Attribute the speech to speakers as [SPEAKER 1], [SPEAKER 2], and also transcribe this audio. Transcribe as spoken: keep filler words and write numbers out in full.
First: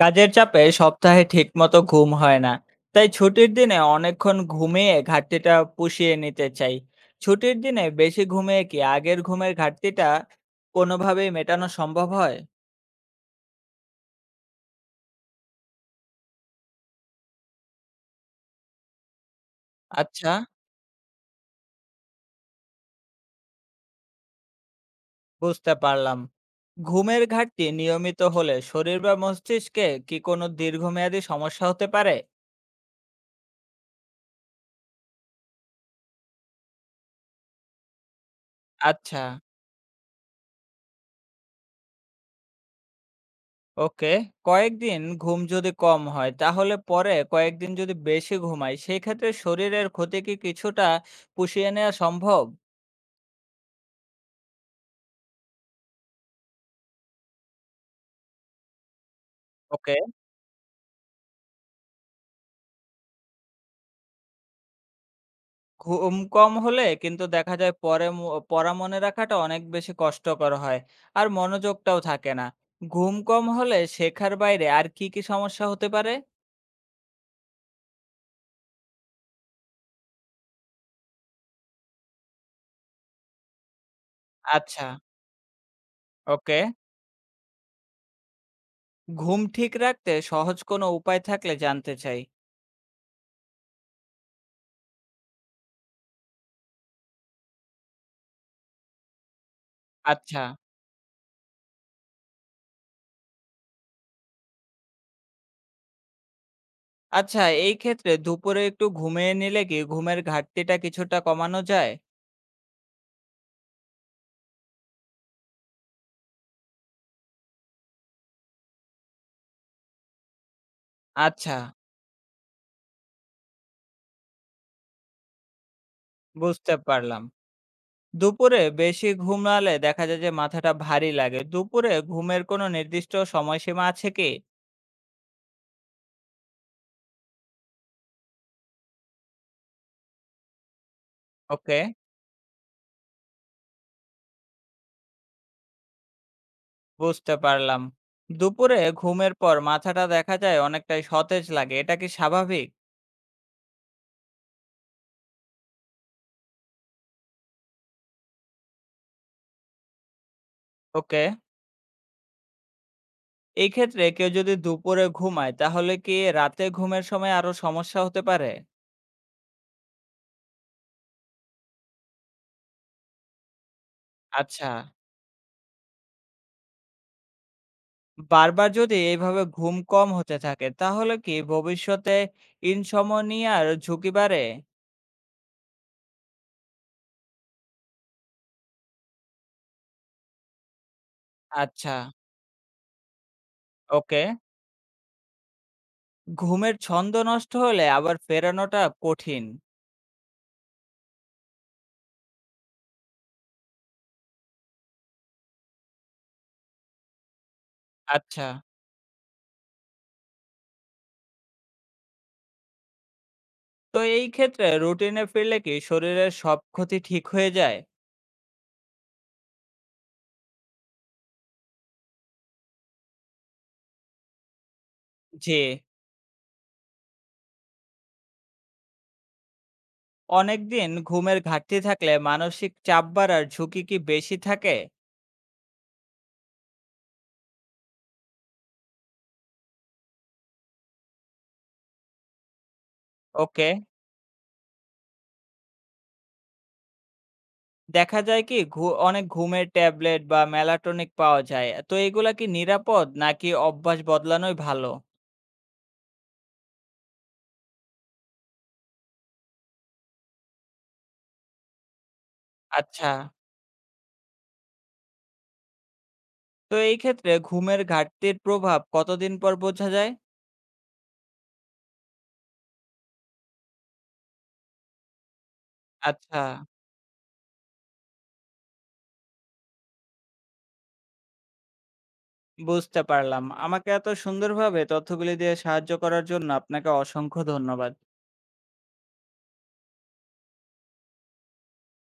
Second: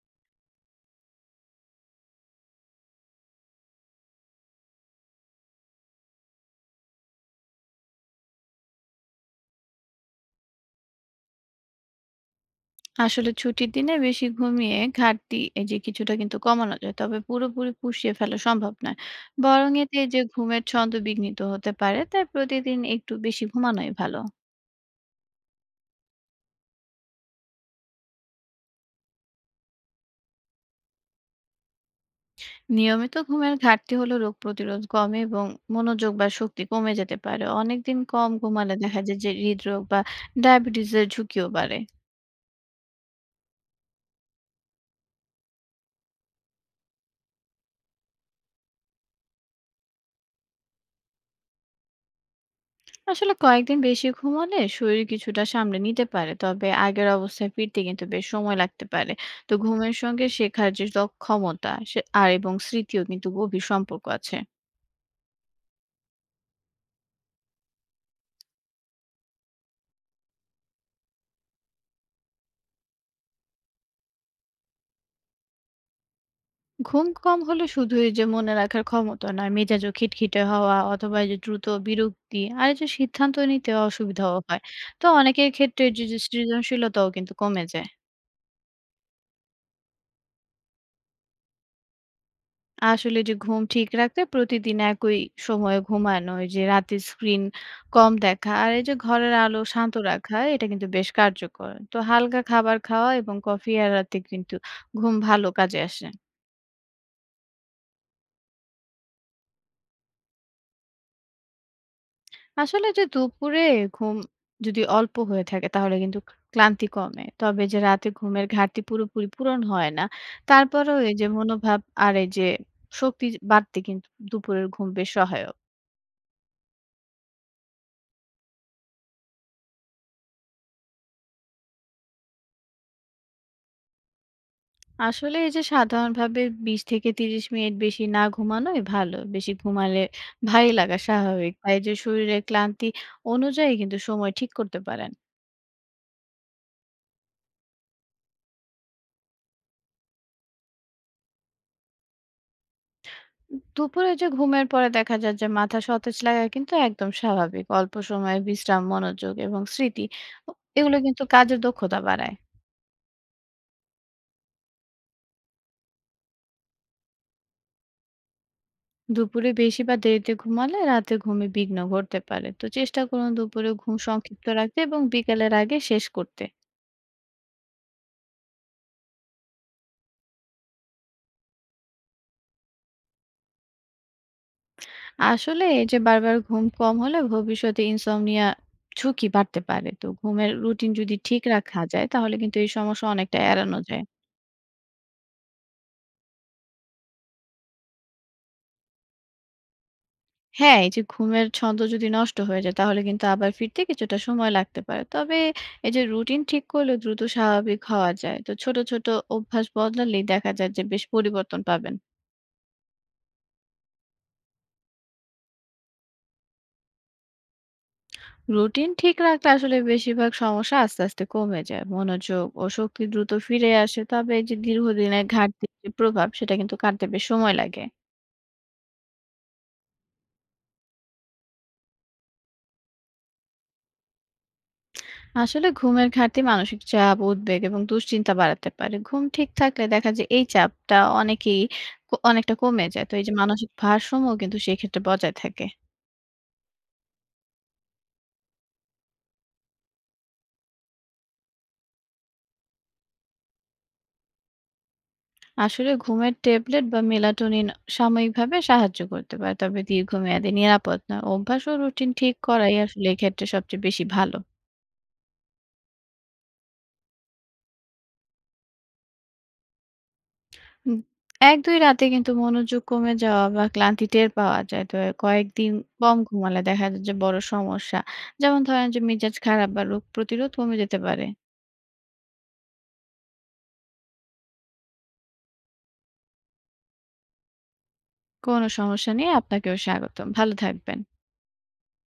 [SPEAKER 1] কাজের চাপে সপ্তাহে ঠিকমতো ঘুম হয় না, তাই ছুটির দিনে অনেকক্ষণ ঘুমিয়ে ঘাটতিটা পুষিয়ে নিতে চাই। ছুটির দিনে বেশি ঘুমিয়ে কি আগের ঘুমের ঘাটতিটা কোনোভাবেই মেটানো সম্ভব হয়?
[SPEAKER 2] আসলে ছুটির দিনে বেশি ঘুমিয়ে ঘাটতি এই যে কিছুটা কিন্তু কমানো যায়, তবে পুরোপুরি পুষিয়ে ফেলা সম্ভব নয়। বরং এতে এই যে
[SPEAKER 1] আচ্ছা,
[SPEAKER 2] ঘুমের ছন্দ বিঘ্নিত হতে পারে, তাই প্রতিদিন একটু বেশি ঘুমানোই ভালো।
[SPEAKER 1] বুঝতে পারলাম। ঘুমের ঘাটতি নিয়মিত হলে শরীর বা মস্তিষ্কে কি কোনো দীর্ঘমেয়াদী সমস্যা হতে পারে?
[SPEAKER 2] নিয়মিত ঘুমের ঘাটতি হলে রোগ প্রতিরোধ কমে এবং মনোযোগ বা শক্তি কমে যেতে পারে। অনেকদিন কম ঘুমালে দেখা যায়
[SPEAKER 1] আচ্ছা।
[SPEAKER 2] যে হৃদরোগ বা ডায়াবেটিসের ঝুঁকিও বাড়ে।
[SPEAKER 1] ওকে। কয়েকদিন ঘুম যদি কম হয় তাহলে পরে কয়েকদিন যদি বেশি ঘুমাই, সেক্ষেত্রে শরীরের ক্ষতি কি কিছুটা পুষিয়ে নেওয়া সম্ভব?
[SPEAKER 2] আসলে কয়েকদিন বেশি ঘুমালে শরীর কিছুটা সামলে নিতে পারে, তবে আগের অবস্থায় ফিরতে কিন্তু বেশ সময় লাগতে পারে। তো ঘুমের
[SPEAKER 1] ওকে।
[SPEAKER 2] সঙ্গে শেখার যে দক্ষ- ক্ষমতা সে- আর এবং স্মৃতিও কিন্তু গভীর সম্পর্ক আছে।
[SPEAKER 1] ঘুম কম হলে কিন্তু দেখা যায় পরে ম পড়া মনে রাখাটা অনেক বেশি কষ্টকর হয়। আর মনোযোগটাও থাকে না। ঘুম কম হলে শেখার বাইরে আর কি কি সমস্যা হতে পারে?
[SPEAKER 2] ঘুম কম হলে শুধু এই যে মনে রাখার ক্ষমতা নয়, মেজাজও খিটখিটে হওয়া অথবা এই যে দ্রুত বিরক্তি আর এই যে সিদ্ধান্ত নিতে অসুবিধাও হয়।
[SPEAKER 1] আচ্ছা।
[SPEAKER 2] তো অনেকের ক্ষেত্রে এই যে যে
[SPEAKER 1] ওকে।
[SPEAKER 2] সৃজনশীলতাও কিন্তু কমে যায়।
[SPEAKER 1] ঘুম ঠিক রাখতে সহজ কোনো উপায় থাকলে জানতে চাই।
[SPEAKER 2] আসলে যে ঘুম ঠিক রাখতে প্রতিদিন একই সময়ে ঘুমানো, এই যে রাতে স্ক্রিন কম দেখা আর এই যে ঘরের আলো শান্ত রাখা
[SPEAKER 1] আচ্ছা।
[SPEAKER 2] এটা কিন্তু বেশ কার্যকর। তো হালকা খাবার খাওয়া এবং কফি আর রাতে কিন্তু ঘুম ভালো কাজে আসে।
[SPEAKER 1] আচ্ছা, এই ক্ষেত্রে দুপুরে একটু ঘুমিয়ে নিলে কি ঘুমের ঘাটতিটা কিছুটা কমানো যায়?
[SPEAKER 2] আসলে যে দুপুরে ঘুম যদি অল্প হয়ে থাকে তাহলে কিন্তু ক্লান্তি কমে, তবে যে রাতে ঘুমের ঘাটতি পুরোপুরি পূরণ হয় না। তারপরেও এই যে
[SPEAKER 1] আচ্ছা,
[SPEAKER 2] মনোভাব আর এই যে শক্তি বাড়তে কিন্তু দুপুরের ঘুম বেশ সহায়ক।
[SPEAKER 1] বুঝতে পারলাম। দুপুরে বেশি ঘুমালে দেখা যায় যে মাথাটা ভারী লাগে। দুপুরে ঘুমের কোনো নির্দিষ্ট সময়সীমা আছে কি?
[SPEAKER 2] আসলে এই যে সাধারণভাবে বিশ থেকে ত্রিশ মিনিট বেশি না ঘুমানোই ভালো। বেশি ঘুমালে ভারী লাগা স্বাভাবিক। বা
[SPEAKER 1] ওকে,
[SPEAKER 2] এই যে শরীরের ক্লান্তি অনুযায়ী কিন্তু সময় ঠিক করতে পারেন।
[SPEAKER 1] বুঝতে পারলাম। দুপুরে ঘুমের পর মাথাটা দেখা যায় অনেকটাই সতেজ লাগে। এটা কি স্বাভাবিক?
[SPEAKER 2] দুপুরে যে ঘুমের পরে দেখা যায় যে মাথা সতেজ লাগা কিন্তু একদম স্বাভাবিক। অল্প সময়ের বিশ্রাম, মনোযোগ এবং স্মৃতি ও এগুলো কিন্তু
[SPEAKER 1] ওকে।
[SPEAKER 2] কাজের দক্ষতা বাড়ায়।
[SPEAKER 1] এই ক্ষেত্রে কেউ যদি দুপুরে ঘুমায় তাহলে কি রাতে ঘুমের সময় আরো সমস্যা হতে পারে?
[SPEAKER 2] দুপুরে বেশি বা দেরিতে ঘুমালে রাতে ঘুমে বিঘ্ন ঘটতে পারে। তো চেষ্টা করুন দুপুরে ঘুম সংক্ষিপ্ত
[SPEAKER 1] আচ্ছা।
[SPEAKER 2] রাখতে এবং বিকেলের আগে শেষ করতে।
[SPEAKER 1] বারবার যদি এইভাবে ঘুম কম হতে থাকে তাহলে কি ভবিষ্যতে ইনসমনিয়ার ঝুঁকি বাড়ে?
[SPEAKER 2] আসলে এই যে বারবার ঘুম কম হলে ভবিষ্যতে ইনসমনিয়া ঝুঁকি বাড়তে পারে, তো ঘুমের রুটিন যদি ঠিক রাখা
[SPEAKER 1] আচ্ছা।
[SPEAKER 2] যায় তাহলে কিন্তু এই সমস্যা অনেকটা এড়ানো যায়।
[SPEAKER 1] ওকে। ঘুমের ছন্দ নষ্ট হলে আবার ফেরানোটা কঠিন।
[SPEAKER 2] হ্যাঁ, এই যে ঘুমের ছন্দ যদি নষ্ট হয়ে যায় তাহলে কিন্তু আবার ফিরতে কিছুটা সময় লাগতে পারে, তবে এই যে রুটিন ঠিক করলে দ্রুত স্বাভাবিক হওয়া যায়।
[SPEAKER 1] আচ্ছা,
[SPEAKER 2] তো ছোট ছোট অভ্যাস বদলালেই দেখা যায় যে বেশ পরিবর্তন পাবেন।
[SPEAKER 1] তো এই ক্ষেত্রে রুটিনে ফিরলে কি শরীরের সব ক্ষতি ঠিক হয়ে যায়?
[SPEAKER 2] রুটিন ঠিক রাখলে আসলে বেশিরভাগ সমস্যা আস্তে আস্তে কমে যায়, মনোযোগ ও শক্তি দ্রুত ফিরে আসে, তবে এই যে দীর্ঘদিনের
[SPEAKER 1] যে
[SPEAKER 2] ঘাটতির যে প্রভাব সেটা কিন্তু কাটতে বেশ সময় লাগে।
[SPEAKER 1] অনেকদিন ঘুমের ঘাটতি থাকলে মানসিক চাপ বাড়ার ঝুঁকি কি বেশি থাকে?
[SPEAKER 2] আসলে ঘুমের ঘাটতি মানসিক চাপ, উদ্বেগ এবং দুশ্চিন্তা বাড়াতে পারে। ঘুম ঠিক থাকলে দেখা যায় এই চাপটা অনেকেই ক- অনেকটা কমে যায়। তো এই যে
[SPEAKER 1] ওকে।
[SPEAKER 2] মানসিক ভারসাম্য কিন্তু সেক্ষেত্রে বজায় থাকে।
[SPEAKER 1] দেখা যায় কি ঘু অনেক ঘুমের ট্যাবলেট বা মেলাটোনিক পাওয়া যায়। তো এগুলা কি নিরাপদ নাকি অভ্যাস বদলানোই ভালো?
[SPEAKER 2] আসলে ঘুমের ট্যাবলেট বা মেলাটোনিন সাময়িকভাবে সাহায্য করতে পারে, তবে দীর্ঘমেয়াদী নিরাপদ নয়। অভ্যাস ও রুটিন ঠিক করাই আসলে
[SPEAKER 1] আচ্ছা।
[SPEAKER 2] এক্ষেত্রে সবচেয়ে বেশি ভালো।
[SPEAKER 1] তো এই ক্ষেত্রে ঘুমের ঘাটতির প্রভাব কতদিন পর বোঝা যায়?
[SPEAKER 2] হুম। এক দুই রাতে কিন্তু মনোযোগ কমে যাওয়া বা ক্লান্তি টের পাওয়া যায়। তো কয়েকদিন কম
[SPEAKER 1] আচ্ছা,
[SPEAKER 2] ঘুমালে দেখা যায় যে বড় সমস্যা। যেমন ধরেন যে মেজাজ খারাপ বা রোগ প্রতিরোধ কমে যেতে পারে।
[SPEAKER 1] বুঝতে পারলাম। আমাকে এত সুন্দরভাবে তথ্যগুলি দিয়ে সাহায্য করার জন্য আপনাকে অসংখ্য ধন্যবাদ।
[SPEAKER 2] কোনো সমস্যা নেই। আপনাকেও স্বাগতম। ভালো থাকবেন।